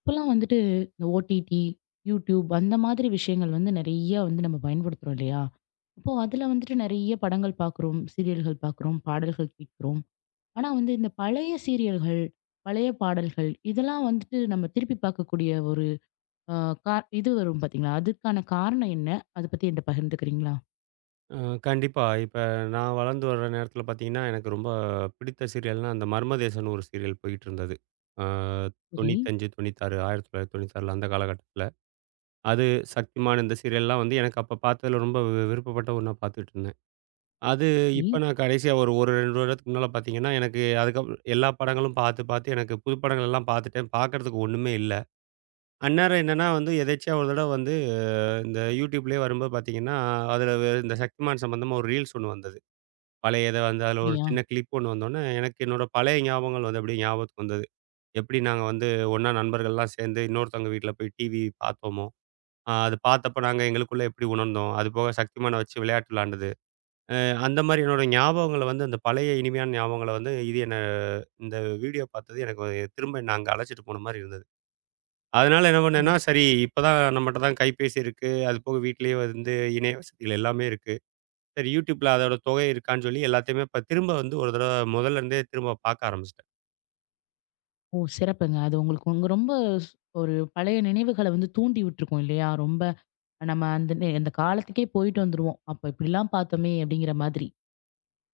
இப்போலாம் வந்துட்டு இந்த ஓடிடி, யூடியூப் அந்த மாதிரி விஷயங்கள் வந்து நெறைய வந்து நம்ம பயன்படுத்துறோம் இல்லையா? அப்போ அதில வந்துட்டு நெறைய படங்கள் பார்க்குறோம், சீரியல்கள் பார்க்குறோம், பாடல்கள் கேட்கிறோம். ஆனா வந்து இந்த பழைய சீரியல்கள், பழைய பாடல்கள் இதெல்லாம் வந்துட்டு நம்ம திருப்பி பார்க்கக்கூடிய ஒரு அ கா இது வரும் பார்த்தீங்களா? அதுக்கான காரணம் என்ன? அத பத்தி என்ட்ட பகிர்ந்துக்கிறீங்களா? அ கண்டிப்பா. இப்ப நான் வளர்ந்து வர்ற நேரத்தில பார்த்தீங்கன்னா, எனக்கு ரொம்ப பிடித்த சீரியல்னா, அந்த மர்மதேசம்னு ஒரு சீரியல் போயிட்டுருந்தது. அ சரி, 95, 96 1996 அந்த காலகட்டத்தில. அது சக்திமான் இந்த சீரியல்லாம் வந்து எனக்கு அப்ப பார்த்ததுல ரொம்ப விருப்பப்பட்ட ஒண்ணா பார்த்துட்டு இருந்தேன். அது சரி. இப்ப நான் கடைசியா ஒரு 1, 2 வருடத்துக்கு முன்னால பார்த்தீங்கன்னா, எனக்கு அதுக்கப்புறம் எல்லா படங்களும் பார்த்து, பார்த்து எனக்கு புது படங்கள் எல்லாம் பார்த்துட்டேன். பார்க்கறதுக்கு ஒண்ணுமே இல்ல. அந்நேரம் என்னன்னா வந்து எதேர்ச்சியா ஒரு தடவ வந்து இந்த YouTubeலயே வரும்போது பார்த்தீங்கன்னா, அதில இந்த சக்திமான் சம்பந்தமா ஒரு ரீல்ஸ் ஒண்ணு வந்தது. பழைய இத வந்து அதில ஒரு அப்படியா? சின்ன கிளிப் ஒண்ணு வந்தோனே, எனக்கு என்னோட பழைய ஞாபகங்கள் வந்து அப்படியே ஞாபகத்துக்கு வந்தது. எப்படி நாங்க வந்து ஒண்ணா நண்பர்கள்லாம் சேர்ந்து இன்னொருத்தவங்க வீட்ல போய் டிவி பார்த்தோமோ, அது பார்த்தப்ப நாங்க எங்களுக்குள்ள எப்படி உணர்ந்தோம்? அதுபோக சக்திமான் வச்சு விளையாட்டு விளையாண்டது. அந்த மாரி என்னோட ஞாபகங்கள வந்து அந்த பழைய இனிமையான ஞாபகங்கள வந்து இது என்ன இந்த வீடியோ பார்த்தது எனக்கு ஒரு திரும்ப என்ன அங்க அழைச்சிட்டு போன மாரி இருந்தது. அதனால என்ன பண்ணேன்னா, ம். சரி இப்ப தான் நம்மட்ட தான் கைபேசி இருக்கு. அது போக வீட்லயே வந்து இணைய வசதிகள் எல்லாமே இருக்கு. சரி YouTubeல அதோட தொகை இருக்கான்னு சொல்லி எல்லாத்தையுமே இப்ப திரும்ப வந்து ஒரு தடவ முதல்ல இருந்தே திரும்ப பார்க்க ஆரம்பிச்சுட்டேன். ஓ! சிறப்புங்க. அது உங்களுக்கு உங்க ரொம்ப ஸ் ஒரு பழைய நினைவுகள வந்து தூண்டி விட்டுருக்கும் இல்லையா? ரொம்ப நம்ம அந்த அந்த காலத்துக்கே போயிட்டு வந்துருவோம். அப்ப இப்படிலாம் பார்த்தோமே! அப்படிங்கிற மாதிரி.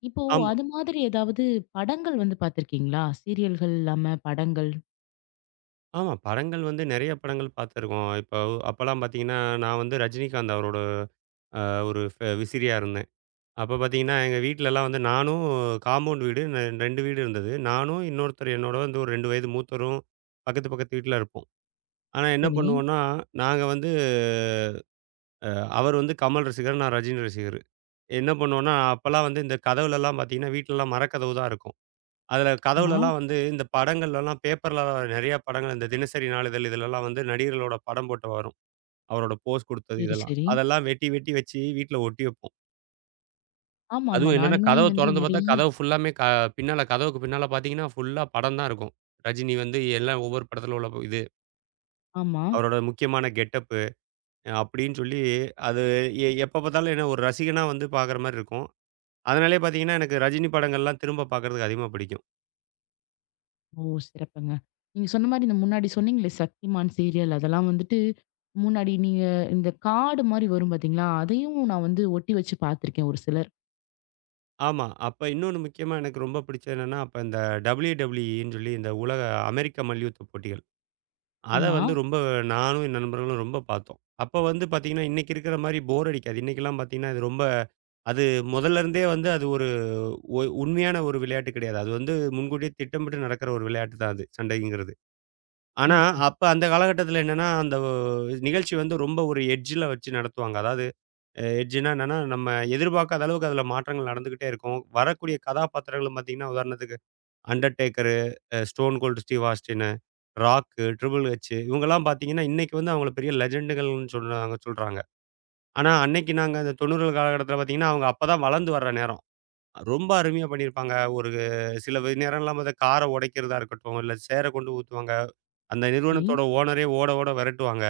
இப்போ ஆமா, அது மாதிரி ஏதாவது படங்கள் வந்து பார்த்துருக்கீங்களா? சீரியல்கள் இல்லாம படங்கள். ஆமா. படங்கள் வந்து நெறைய படங்கள் பார்த்துருக்கோம். இப்போ அப்பலாம் பார்த்தீங்கன்னா, நான் வந்து ரஜினிகாந்த் அவரோட அ ஒரு விசிறியா இருந்தேன். அப்ப பார்த்தீங்கன்னா, எங்க வீட்லலாம் வந்து நானும் காம்பவுண்ட் வீடு 2 வீடு இருந்தது. நானும் இன்னொருத்தர் என்னோட வந்து ஒரு 2 வயது மூத்தரும் பக்கத்து பக்கத்து வீட்ல இருப்போம். ஆனா என்ன சரி. பண்ணுவோம்னா, நாங்க வந்து அ அவர் வந்து கமல் ரசிகர், நான் ரஜினி ரசிகர். என்ன பண்ணுவோம்னா, அப்பலாம் வந்து இந்த கதவுலலாம் பார்த்தீங்கன்னா, வீட்லலாம் மரக்கதவு தான் இருக்கும். அதில ஆமா. கதவுலலாம் வந்து இந்த படங்கள்லலாம் பேப்பர்ல நெறைய படங்கள் இந்த தினசரி நாளிதழ் இதுலலாம் வந்து நடிகர்களோட படம் போட்டு வரும். அவரோட போஸ் குடுத்தது சரி, இதெல்லாம். சரி. அதெல்லாம் வெட்டி வெட்டி வச்சு வீட்ல ஒட்டி வைப்போம். ஆமாமா. அதுவும் என்னன்னா நானுமே கதவ வந்து தொறந்து பார்த்தா நெறையா கதவு ஃபுல்லாமே பின்னால கதவுக்கு பின்னால பார்த்தீங்கன்னா, ஃபுல்லா படம் தான் இருக்கும். ரஜினி வந்து எல்லாம் ஒவ்வொரு படத்துல உள்ள இது ஆமா. அவரோட முக்கியமான கெட்டப்பு அப்படின்னு சொல்லி அது எப்ப பார்த்தாலும் என்ன ஒரு ரசிகனா வந்து பார்க்குற மாரி இருக்கும். அதனாலேயே பார்த்தீங்கன்னா, எனக்கு ரஜினி படங்கள்லாம் திரும்ப பார்க்குறதுக்கு அதிகமா பிடிக்கும். ஓ! சிறப்புங்க. நீங்க சொன்ன மாரி இந்த முன்னாடி சொன்னீங்களே சக்திமான் சீரியல் அதெல்லாம் வந்துட்டு, முன்னாடி நீங்க இந்த கார்டு மாரி வரும் பார்த்தீங்களா? அதையும் நான் வந்து ஒட்டி வச்சு பார்த்துருக்கேன் ஒரு சிலர். ஆமா. அப்ப இன்னொன்னு முக்கியமா எனக்கு ரொம்ப பிடிச்சது என்னன்னா, அப்ப இந்த WWE ன்னு சொல்லி இந்த உலக அமெரிக்க மல்யுத்த போட்டிகள். அத ஆமா. வந்து ரொம்ப நானும் என் நண்பர்களும் ரொம்ப பார்த்தோம். அப்ப வந்து பார்த்தீங்கன்னா, இன்னைக்கு இருக்கிற மாரி போர் அடிக்காது. இன்னைக்கெல்லாம் பார்த்தீங்கன்னா, இது ரொம்ப அது முதல்ல இருந்தே வந்து அது ஒரு உண்மையான ஒரு விளையாட்டு கிடையாது. அது வந்து முன்கூட்டியே திட்டமிட்டு நடக்கிற ஒரு விளையாட்டு தான் அது, சண்டைங்கிறது. ஆனா, கண்டிப்பா. அப்ப அந்த காலகட்டத்தில என்னன்னா, அந்த நிகழ்ச்சி வந்து ரொம்ப ஒரு எட்ஜ்ல வச்சு நடத்துவாங்க. அதாவது எட்ஜ்னா என்னன்னா, நம்ம எதிர்பார்க்காத அளவுக்கு அதில மாற்றங்கள் நடந்துகிட்டே இருக்கும். வரக்கூடிய கதாபாத்திரங்களும் பார்த்தீங்கன்னா, உதாரணத்துக்கு Undertaker, Stone Cold Steve Austin, Rock, Triple H இவங்கலாம் பார்த்தீங்கன்னா, இன்னைக்கு வந்து அவங்கள பெரிய லெஜண்டுகள்னு சொன்னாங்க சொல்றாங்க. ஆனா அன்னைக்கு நாங்க அந்த 90கள் காலகட்டத்தில பார்த்தீங்கன்னா, அவங்க அப்பதான் வளர்ந்து வர்ற நேரம். ரொம்ப அருமையா பண்ணியிருப்பாங்க. ஒரு சில வே நேரம்லாம் பார்த்தா கார உடைக்கிறதா இருக்கட்டும், இல்ல சேர கொண்டு ஊத்துவாங்க. அந்த ம். நிறுவனத்தோட ஓனரே ஓட ஓட விரட்டுவாங்க.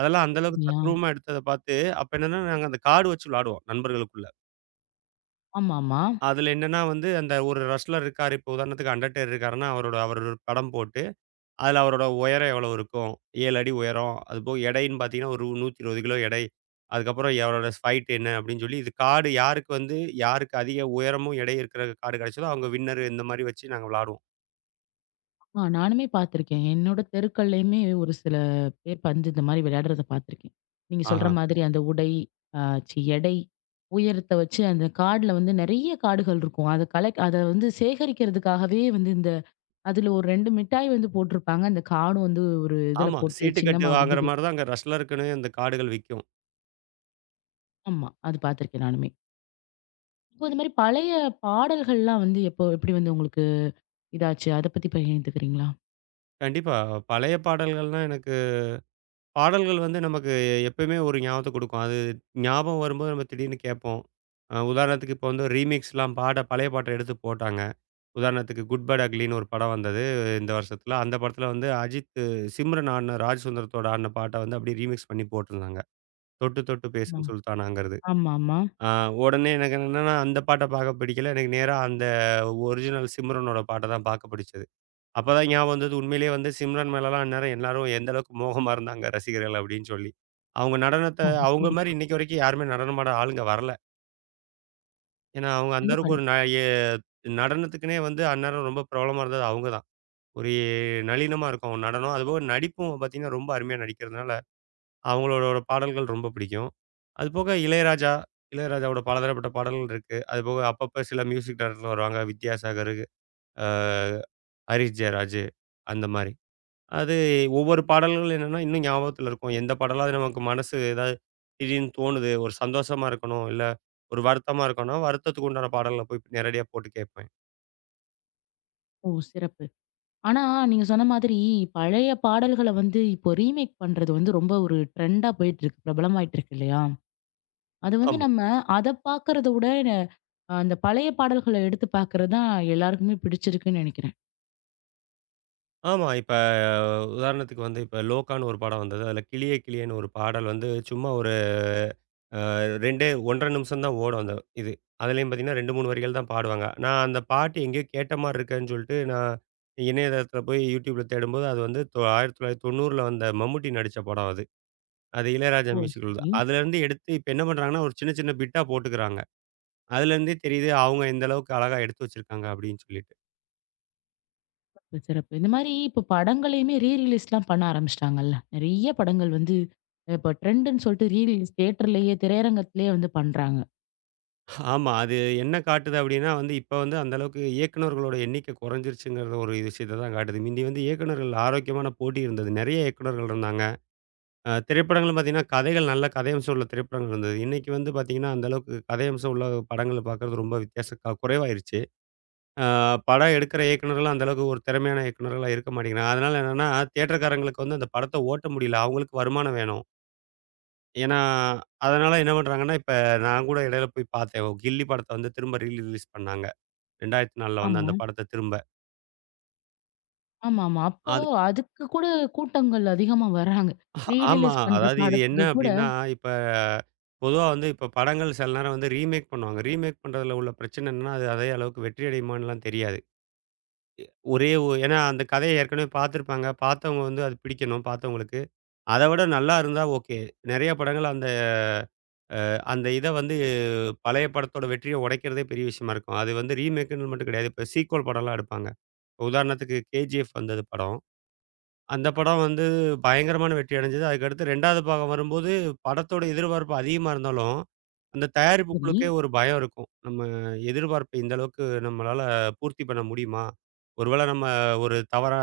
அதெல்லாம் அந்த அளவுக்கு அப்படியா? தத்ரூவமா எடுத்தத பார்த்து, அப்ப என்னன்னா நாங்க அந்த கார்டு வச்சு விளையாடுவோம் நண்பர்களுக்குள்ள. ஆமாமா. அதுல என்னன்னா வந்து, அந்த ஒரு ரெஸ்லர் இருக்காரு. இப்போ உதாரணத்துக்கு அண்டர்டேக்கர் இருக்காருன்னா, அவரோட அவரோட ஒரு படம் போட்டு, அதுல அவரோட உயரம் எவ்வளோ இருக்கும்? 7 அடி உயரம். அதுபோக எடைன்னு பார்த்தீங்கன்னா, ஒரு 120 கிலோ எடை. அதுக்கப்புறம் அவரோட ஃபைட் என்ன? அப்படின்னு சொல்லி, இது கார்டு யாருக்கு வந்து யாருக்கு அதிக உயரமும் எடையும் இருக்கிற கார்டு கிடைச்சதோ, அவங்க வின்னர் இந்த மாரி வச்சு நாங்க விளாடுவோம். நானுமே பார்த்துருக்கேன். என்னோட தெருக்கள்லயுமே ஒரு சில பேர் பந்து இந்த மாரி விளையாடுறத பார்த்துருக்கேன். நீங்க சொல்ற ஆஹா. மாதிரி அந்த உடை, அ சி எடை, உயரத்த வச்சு அந்த கார்டுல வந்து நெறைய கார்டுகள் இருக்கும். அத கலெக்ட் அத வந்து சேகரிக்கிறதுக்காகவே வந்து இந்த அதுல ஒரு 2 மிட்டாய் வந்து போட்டிருப்பாங்க. அந்த கார்டும் வந்து ஒரு இதுல ஆமா. போட்டு சீட்டு கட்டு சின்னமா வந்து வாங்குற மாரி தான் அங்க ரெஸ்லருக்குன்னு அந்த கார்டுகள் விக்கும். ஆமா. அது பார்த்துருக்கேன் நானுமே. இப்போ இந்த மாரி பழைய பாடல்கள்லாம் வந்து எப்போ எப்படி வந்து உங்களுக்கு இதாச்சு? அத பத்தி பகிர்ந்துக்கிறீங்களா? கண்டிப்பா. பழைய பாடல்கள்னா எனக்கு பாடல்கள் வந்து நமக்கு எப்பயுமே ஒரு ஞாபகத்த குடுக்கும். அது ஞாபகம் வரும்போது நம்ம திடீர்னு கேட்போம். உதாரணத்துக்கு இப்போ வந்து ரீமிக்ஸ்லாம் பாட பழைய பாட்ட எடுத்து போட்டாங்க. உதாரணத்துக்கு குட் பேட் அக்லின்னு ஒரு படம் வந்தது இந்த வருஷத்துல. அந்த படத்துல வந்து அஜித்து, சிம்ரன் ஆடுன ராஜ் சுந்தரத்தோட ஆடுன பாட்ட வந்து அப்படியே ரீமிக்ஸ் பண்ணி போட்டிருந்தாங்க. தொட்டு தொட்டு ஆமா. பேசும் சுல்தானாங்கிறது. ஆமாமா. அ உடனே எனக்கு என்னன்னா அந்த பாட்ட பார்க்க பிடிக்கல. எனக்கு நேரா அந்த ஒரிஜினல் சிம்ரனோட பாட்ட தான் பார்க்க பிடிச்சது. அப்பதான் ஞாபகம் வந்தது. உண்மையிலேயே வந்து சிம்ரன் மேலலாம் அந்நேரம் எல்லாரும் எந்த அளவுக்கு மோகமா இருந்தாங்க ரசிகர்கள் அப்படின்னு சொல்லி. அவங்க நடனத்த ஓ! அவங்க மாரி கண்டிப்பா. இன்னைக்கு வரைக்கும் யாருமே நடனமாட ஆளுங்க வரல. ஏன்னா அவங்க அந்த கண்டிப்பா. அளவுக்கு ஒரு ந எ நடனத்துக்குன்னே வந்து அந்நேரம் ரொம்ப பிரபலமா இருந்தது அவங்க தான். ஒரு நளினமா இருக்கும் அவங்க நடனம். அதுபோக நடிப்பும் பார்த்தீங்கன்னா ரொம்ப அருமையா நடிக்கிறதுனால, அவங்களோட பாடல்கள் ரொம்ப பிடிக்கும். அதுபோக இளையராஜா, இளையராஜாவோட பலதரப்பட்ட பாடல்கள் இருக்கு. அதுபோக அப்பப்ப சில மியூசிக் டைரக்டர் வருவாங்க. வித்யாசாகர், அ ஹரிஷ் ஜெயராஜ் அந்த மாரி. அது ஒவ்வொரு பாடல்கள் என்னன்னா, இன்னும் ஞாபகத்துல இருக்கும். எந்த பாடலாவது நமக்கு மனசு ஏதாவது திடீர்னு தோணுது, ஒரு சந்தோஷமா இருக்கணும், இல்ல ஒரு வருத்தமா இருக்கணும்னா, வருத்தத்துக்கு உண்டான பாடல்கள போய் நேரடியா போட்டு கேட்பேன். ஓ! சிறப்பு. ஆனா, நீங்க சொன்ன மாதிரி பழைய பாடல்கள வந்து இப்போ ரீமேக் பண்றது வந்து ரொம்ப ஒரு ட்ரெண்டா போயிட்டுருக்கு. பிரபலமாயிட்டுருக்கு இல்லையா? அது வந்து ஆமா. நம்ம அத பார்க்கறத விட அந்த பழைய பாடல்கள எடுத்து பார்க்கறது தான் எல்லாருக்குமே பிடிச்சிருக்குன்னு நெனைக்கிறேன். ஆமா. இப்ப உதாரணத்துக்கு வந்து இப்ப லோகான்னு ஒரு படம் வந்தது. அதுல கிளியே கிளியேன்னு ஒரு பாடல் வந்து சும்மா ஒரு 2 1 1/2 நிமிஷம் தான் ஓடும் அந்த இது. அதுலயும் பார்த்தீங்கன்னா 2, 3 வரிகள் தான் பாடுவாங்க. நான் அந்த பாட்டு எங்கேயோ கேட்ட மாரி இருக்கேன்னு சொல்லிட்டு நான் இணையதளத்துல போய் YouTubeல தேடும்போது, அது வந்து 1990ல வந்த மம்முட்டி நடிச்ச படம் அது. அது இளையராஜா ஓ! மியூசிக்குள்ள தான். சரி. அதுலேருந்து எடுத்து இப்ப என்ன பண்றாங்கன்னா, ஒரு சின்ன சின்ன பிட்டா போட்டுக்கிறாங்க. அதுலேருந்தே தெரியுது அவங்க எந்த அளவுக்கு அழகா எடுத்து வச்சிருக்காங்க அப்படின்னு சொல்லிட்டு. சிறப்பு, சிறப்பு. இந்த மாரி இப்போ படங்களையுமே ரீ ரிலீஸ்லாம் பண்ண ஆரம்பிச்சுட்டாங்கல்ல. நெறைய படங்கள் வந்து இப்போ ட்ரெண்டுன்னு சொல்லிட்டு ரீ ரிலீஸ் தியேட்டர்லயே திரையரங்கத்திலேயே வந்து பண்றாங்க. ஆமா. அது என்ன காட்டுது அப்படின்னா வந்து, இப்ப வந்து அந்த அளவுக்கு இயக்குனர்களோட எண்ணிக்கை குறைஞ்சிருச்சுங்கிறது ஒரு விஷயத்த தான் காட்டுது. முந்தி வந்து இயக்குனர்கள் ஆரோக்கியமான போட்டி இருந்தது. நிறைய இயக்குனர்கள் இருந்தாங்க. திரைப்படங்களும் பார்த்தீங்கன்னா, கதைகள் நல்ல கதையம்சம் உள்ள திரைப்படங்கள் இருந்தது. இன்னைக்கு வந்து பார்த்தீங்கன்னா, அந்த அளவுக்கு கதையம்சம் உள்ள படங்கள பார்க்கறது ரொம்ப வித்தியாச குறைவாயிருச்சு. ஆ படம் எடுக்கிற இயக்குனர்கள்லாம் அந்த அளவுக்கு ஒரு திறமையான இயக்குனர்களா இருக்க மாட்டேங்கிறாங்க. அதனால என்னன்னா, தியேட்டர்காரங்களுக்கு வந்து அந்த படத்த ஓட்ட முடியல. அவங்களுக்கு வருமானம் வேணும். ஏன்னா, அதனால என்ன பண்றாங்கன்னா, இப்ப நான் கூட இடையில போய் பார்த்தேன். ஒரு கில்லி படத்த வந்து திரும்ப ரீ ரிலீஸ் பண்ணாங்க. 2004ல வந்த ஆமா. அந்த படத்த திரும்ப. ஆமாமா. அப்போ அது அதுக்கு கூட கூட்டங்கள் அதிகமா வர்றாங்க. ரீ ஆமா. ரிலீஸ் பண்ற அதாவது இது என்ன படத்துக்கு கூட அப்படின்னா, இப்ப பொதுவா வந்து இப்ப படங்கள் சில நேரம் வந்து ரீமேக் பண்ணுவாங்க. ரீமேக் பண்றதுல உள்ள பிரச்சனை என்னன்னா, அது அதே அளவுக்கு வெற்றி அடையுமான்னுலாம் தெரியாது. ஒரே ஒ ஏன்னா அந்த கதைய ஏற்கனவே பார்த்துருப்பாங்க. பார்த்தவங்க வந்து அது பிடிக்கணும் பார்த்தவங்களுக்கு. அத விட நல்லா இருந்தா ஓகே. நெறைய படங்கள் அந்த அந்த இத வந்து பழைய படத்தோட வெற்றிய உடைக்கிறதே பெரிய விஷயமா இருக்கும். அது வந்து ரீமேக்குன்னு மட்டும் கிடையாது. இப்ப சீக்வல் படம்லாம் எடுப்பாங்க. உதாரணத்துக்கு கேஜிஎஃப் வந்தது படம். அந்த படம் வந்து பயங்கரமான வெற்றி அடைஞ்சது. அதுக்கடுத்து 2வது பாகம் வரும்போது படத்தோட எதிர்பார்ப்பு அதிகமா இருந்தாலும், அந்த தயாரிப்பு சரி. குழுக்கே ஒரு பயம் இருக்கும். நம்ம எதிர்பார்ப்ப இந்த அளவுக்கு நம்மளால பூர்த்தி பண்ண முடியுமா? ஒருவேள நம்ம ஒரு தவறா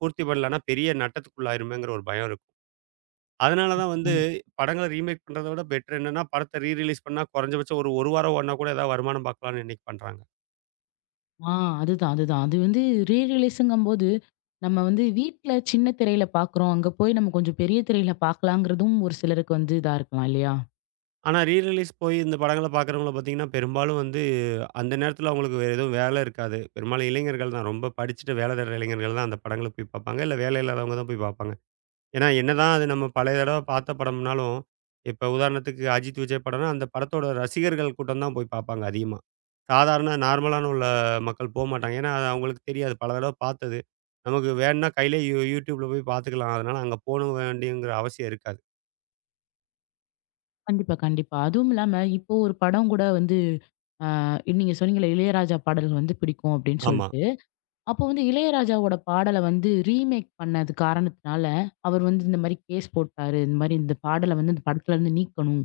பூர்த்தி பண்ணலன்னா பெரிய நட்டத்துக்குள்ளாயிருமேங்கிற ஒரு பயம் இருக்கும். அதனால தான் கண்டிப்பா, வந்து கண்டிப்பா. படங்கள ரீமேக் பண்றத விட பெட்டர் என்னன்னா, படத்த ரீ ரிலீஸ் பண்ணா குறைஞ்சபட்சம் ஒரு 1 வாரம் ஓடுனா கூட ஏதாவது வருமானம் பார்க்கலாம்னு இன்னைக்கு பண்றாங்க. ஆ அதுதான், அதுதான். அது வந்து ரீ ரிலீஸுங்கும்போது, நம்ம வந்து வீட்ல சின்ன திரையில பார்க்குறோம். அங்க போய் நம்ம கொஞ்சம் பெரிய திரையில பார்க்கலாங்கிறதும் ஒரு சிலருக்கு வந்து இதா இருக்கலாம் இல்லையா? ஆனா ரீ ரிலீஸ் போய் இந்த படங்கள பார்க்குறவங்கள பார்த்தீங்கன்னா, பெரும்பாலும் வந்து அந்த நேரத்துல அவங்களுக்கு வேற எதுவும் வேலை இருக்காது. பெரும்பாலும் இளைஞர்கள் தான் ரொம்ப படிச்சுட்டு வேலை தேடுற இளைஞர்கள் தான் அந்த படங்கள போய் பார்ப்பாங்க. இல்ல வேலை இல்லாதவங்க தான் போய் பார்ப்பாங்க. ஏன்னா, என்னதான் அது நம்ம பழைய தடவ பார்த்த படம்னாலும், இப்ப உதாரணத்துக்கு அஜித், விஜய் படம்னா, அந்த படத்தோட ரசிகர்கள் கூட்டம் தான் போய் பார்ப்பாங்க அதிகமா. சாதாரண நார்மலான உள்ள மக்கள் போமாட்டாங்க. ஏன்னா, அது அவங்களுக்கு தெரியாது. பல தடவ பார்த்தது. நமக்கு வேணும்னா கையிலேயே YouTubeல போய் பார்த்துக்கலாம். அதனால அங்க போக வேண்டியங்கிற அவசியம் இருக்காது. கண்டிப்பா, கண்டிப்பா. அதுவும் இல்லாம இப்போ ஒரு படம் கூட வந்து ஆ நீங்க சொன்னீங்கல்ல, இளையராஜா பாடல்கள் வந்து பிடிக்கும் அப்படின்னு ஆமா, சொல்ட்டு. அப்போ வந்து இளையராஜாவோட பாடல வந்து ரீமேக் பண்ணது காரணத்தினால, அவர் வந்து இந்த மாரி கேஸ் போட்டாரு. இந்த மாரி இந்த பாடல வந்து இந்த படத்துலருந்து நீக்கணும்.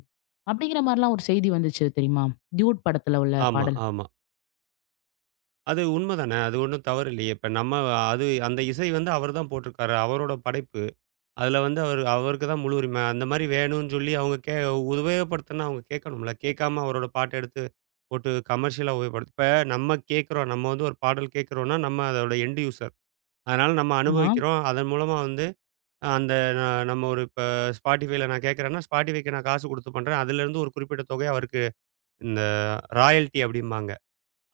அப்படிங்கிற மாரிலாம் ஒரு செய்தி வந்துச்சு தெரியுமா? டியூட் படத்துல உள்ள ஆமா, பாடல். ஆமா. அது உண்ம தானே. அது ஒண்ணும் தவறு இல்லையே. இப்ப நம்ம அந்த இசை வந்து அவர் தான் போட்டிருக்காரு. அவரோட படைப்பு. அதில வந்து அவரு அவருக்கு தான் முழு உரிமை. அந்த மாரி வேணும்னு சொல்லி அவங்க உபயோகப்படுத்தணும்னா அவங்க கேட்கணும்ல. கேட்காம அவரோட பாட்ட எடுத்து போட்டு கமர்ஷியலா உபயோகப்படுத்த இப்ப நம்ம கேட்கிறோம். நம்ம வந்து ஒரு பாடல் கேட்கிறோம்னா, நம்ம அதோட எண்ட் யூசர். அதனால நம்ம ஆமா, அனுபவிக்கிறோம். அதன் மூலமா வந்து அந்த ந நம்ம ஒரு இப்ப Spotifyல நான் கேட்கிறேன்னா, Spotifyக்கு நான் காசு குடுத்து பண்றேன். அதிலேருந்து ஒரு குறிப்பிட்ட தொகை அவருக்கு இந்த ராயல்டி அப்படிம்பாங்க.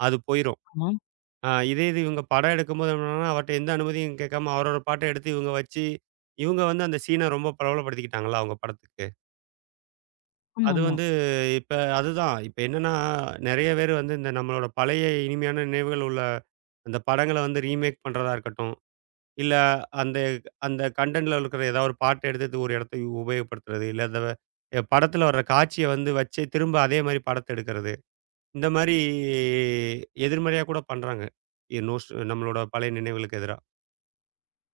அது போயிரும். ஆமா. இதே இது இவங்க படம் எடுக்கும்போது என்னன்னா, அவர்ட்ட எந்த அனுமதியும் கேட்காம அவரோட பாட்ட எடுத்து இவங்க வச்சு, இவங்க வந்து அந்த சீன ரொம்ப பிரபலப்படுத்திக்கிட்டாங்கல்ல அவங்க படத்துக்கு. அது ஆமாமா. வந்து இப்ப அதுதான். இப்ப என்னன்னா, நெறைய பேரு வந்து இந்த நம்மளோட பழைய இனிமையான நினைவுகள் உள்ள அந்த படங்கள வந்து ரீமேக் பண்றதா இருக்கட்டும், இல்ல அந்த அந்த கன்டென்ட்ல இருக்கிற ஏதாவது ஒரு பாட்ட எடுத்து ஒரு இடத்த உபயோகப்படுத்துறது, இல்ல அந்த படத்துல வர்ற காட்சிய வந்து வச்சு திரும்ப அதே மாரி படத்த எடுக்கிறது. இந்த மாரி எதிர்மறையா கூட பண்றாங்க. எ நோஸ் நம்மளோட பழைய நினைவுகளுக்கு எதிரா.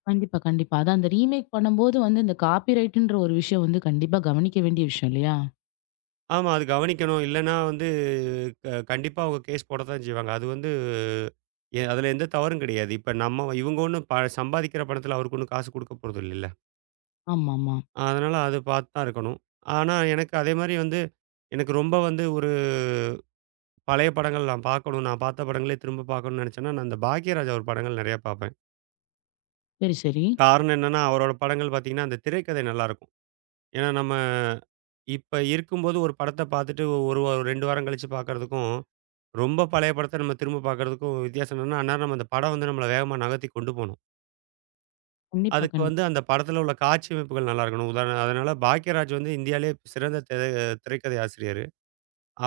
கண்டிப்பா, கண்டிப்பா. அதான் அந்த ரீமேக் பண்ணும்போது வந்து இந்த காப்பிரைட்ன்ற ஒரு விஷயம் வந்து கண்டிப்பா கவனிக்க வேண்டிய விஷயம் இல்லையா? ஆமா. அது கவனிக்கணும். இல்லன்னா வந்து கண்டிப்பா அவங்க கேஸ் போட தான் செய்வாங்க. அது வந்து அதில எந்த தவறும் கிடையாது. இப்ப நம்ம இவங்க ஒண்ணும் சம்பாதிக்கிற பணத்தில அவருக்கு ஒண்ணும் காசு குடுக்க போறதில்லைல்ல. ஆமாமா. அதனால அது பார்த்து தான் இருக்கணும். ஆனா எனக்கு அதே மாரி வந்து எனக்கு ரொம்ப வந்து ஒரு பழைய படங்கள் நான் பார்க்கணும். நான் பார்த்த படங்களே திரும்ப பார்க்கணும்னு நெனச்சேன்னா, நான் இந்த பாக்யராஜ் அவர் படங்கள் நெறையா பார்ப்பேன். சரி, சரி. காரணம் என்னன்னா, அவரோட படங்கள் பார்த்தீங்கன்னா, அந்த திரைக்கதை நல்லாயிருக்கும். ஏன்னா, நம்ம இப்ப இருக்கும்போது ஒரு படத்த பார்த்துட்டு ஒரு 2 வாரம் கழிச்சு பார்க்கறதுக்கும் ரொம்ப பழைய படத்த நம்ம திரும்ப பார்க்கறதுக்கும் வித்தியாசம் என்னன்னா, அந்நேரம் நம்ம அந்த படம் வந்து நம்மள வேகமா நகர்த்தி கொண்டு போணும். கண்டிப்பா, அதுக்கு வந்து கண்டிப்பா. அந்த படத்துல உள்ள காட்சி அமைப்புகள் நல்லா இருக்கணும். உதாரண அதனால பாக்யராஜ் வந்து இந்தியாலயே சிறந்த திரைக்கதை ஆசிரியர்.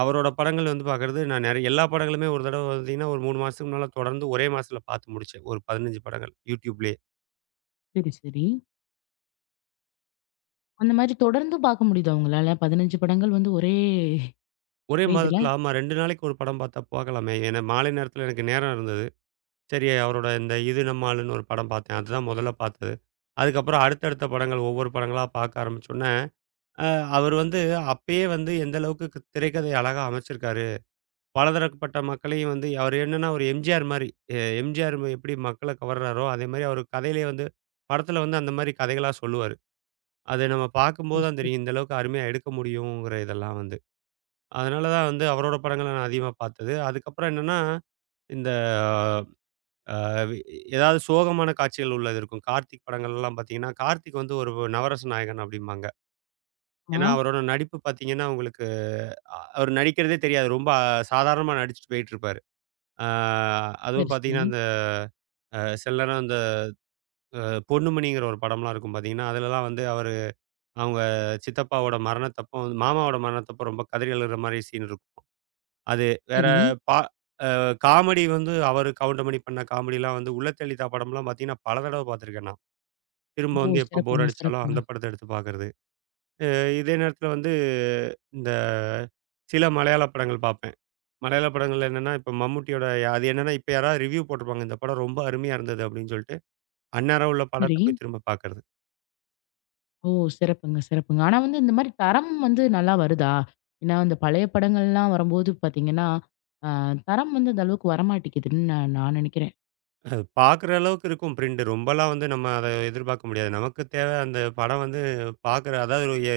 அவரோட படங்கள் வந்து பார்க்கறது நான் நெறைய எல்லா படங்களுமே ஒரு தடவ பார்த்தீங்கன்னா, ஒரு 3 மாசத்துக்கு முன்னால தொடர்ந்து ஒரே மாசத்துல பார்த்து முடிச்சேன். ஒரு 15 படங்கள் YouTubeலயே. சரி, சரி. அந்த மாரி தொடர்ந்து பார்க்க முடியுதா உங்களால? 15 படங்கள் வந்து ஒரே ஒரே ஒரே இதுல? மாதத்துல ஆமா 2 நாளைக்கு ஒரு படம் பார்த்தா பார்க்கலாமே! ஏன்னா மாலை நேரத்துல எனக்கு நேரம் இருந்தது. சரி அவரோட இந்த இது நம்ம ஆளுன்னு ஒரு படம் பார்த்தேன். அதுதான் முதல்ல பார்த்தது. அதுக்கப்புறம் அடுத்தடுத்த படங்கள் ஒவ்வொரு படங்களா பார்க்க ஆரம்பிச்சோன அ அவர் வந்து அப்பயே வந்து எந்த அளவுக்கு திரைக்கதை அழகா அமைச்சிருக்காரு. பலதரப்பட்ட மக்களையும் வந்து அவர் என்னன்னா ஒரு எம்ஜிஆர் மாரி. எம்ஜிஆர் எப்படி மக்கள கவர்றாரோ, அதே மாரி அவர் கதையிலேயே வந்து படத்துல வந்து அந்த மாரி கதைகளா சொல்லுவாரு. அது நம்ம ஓ! பார்க்கும்போது தான் தெரியும். இந்த அளவுக்கு அருமையா எடுக்க முடியுங்கிற இதெல்லாம் வந்து. அதனால தான் வந்து அவரோட படங்கள நான் அதிகமா பார்த்தது. அதுக்கப்புறம் என்னன்னா, இந்த அ வி ஏதாவது சோகமான காட்சிகள் உள்ளது இருக்கும். கார்த்திக் படங்கள்லாம் பார்த்தீங்கன்னா, கார்த்திக் வந்து ஒரு நவரச நாயகன் அப்படிம்பாங்க. சிறப்புமா. ஏன்னா, அவரோட நடிப்பு பார்த்தீங்கன்னா, உங்களுக்கு அவர் நடிக்கிறதே தெரியாது. ரொம்ப சாதாரணமா நடிச்சுட்டு போயிட்டுருப்பாரு. ஆ அதுவும் சரி, சரி, பார்த்தீங்கன்னா, அந்த சில நேரம் அந்த அ பொன்னுமணிங்கிற ஒரு படம்லாம் இருக்கும் பார்த்தீங்கன்னா, அதுலலாம் வந்து அவரு அவங்க சித்தப்பாவோட மரணத்தப்போ வந்து மாமாவோட மரணத்தப்போ ரொம்ப கதறி அழுகுற மாரி சீன் இருக்கும். அது வேற சரி. பா அ காமெடி வந்து அவரு கவுண்டமணி பண்ண காமெடிலாம் வந்து "உள்ளத்தெளிதா" படம்லாம் பார்த்தீங்கன்னா, பல தடவ பார்த்துருக்கேன் நான். திரும்ப ஓ! வந்து எப்போ போர் சிறப்புங்க, அடிச்சாலும் சிறப்புங்க. அந்த படத்த எடுத்து பார்க்கறது. அ இதே நேரத்தில வந்து இந்த சில மலையாள படங்கள் பார்ப்பேன். மலையாள படங்கள்ல என்னன்னா, இப்ப மம்முட்டியோட அது என்னன்னா, இப்ப யாராவது ரிவ்யூ போட்டிருப்பாங்க. இந்த படம் ரொம்ப அருமையா இருந்தது அப்படின்னு சொல்லிட்டு, அந்நேரம் உள்ள படத்த சரி. போய் திரும்ப பார்க்கறது. ஓ! சிறப்புங்க, சிறப்புங்க. ஆனா வந்து இந்த மாரி தரம் வந்து நல்லா வருதா? ஏன்னா, இந்த பழைய படங்கள்லாம் வரும்போது பார்த்தீங்கன்னா, அ தரம் வந்து அந்த அளவுக்கு வரமாட்டேங்குதுன்னு நான் நான் நினைக்கிறேன். அது பார்க்குற அளவுக்கு இருக்கும் பிரிண்ட். ரொம்பலாம் வந்து நம்ம அத எதிர்பார்க்க முடியாது. நமக்கு தேவை அந்த படம் வந்து பார்க்குற அதாவது ஒரு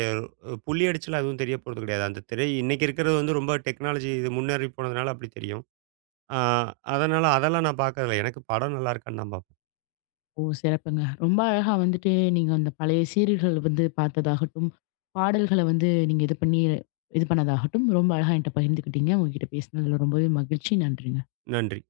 புள்ளி அடிச்சுலாம் எதுவும் தெரிய போறது கிடையாது. அந்த திரை இன்னைக்கு இருக்கிறது வந்து ரொம்ப டெக்னாலஜி இது முன்னேறி போனதுனால அப்படி தெரியும். ஆ அதனால அதெல்லாம் நான் பார்க்கறதில்ல. எனக்கு படம் நல்லா இருக்கான்னு நான் பார்ப்பேன். ஓ! சிறப்புங்க. ரொம்ப அழகா வந்துட்டு நீங்க அந்த பழைய சீரியல்கள் வந்து பார்த்ததாகட்டும், பாடல்கள வந்து நீங்க இது பண்ணி இது பண்ணதாகட்டும், ரொம்ப அழகா என்ட்ட பகிர்ந்துக்கிட்டீங்க. உங்ககிட்ட பேசினதுல ரொம்பவே மகிழ்ச்சி. நன்றிங்க. நன்றி.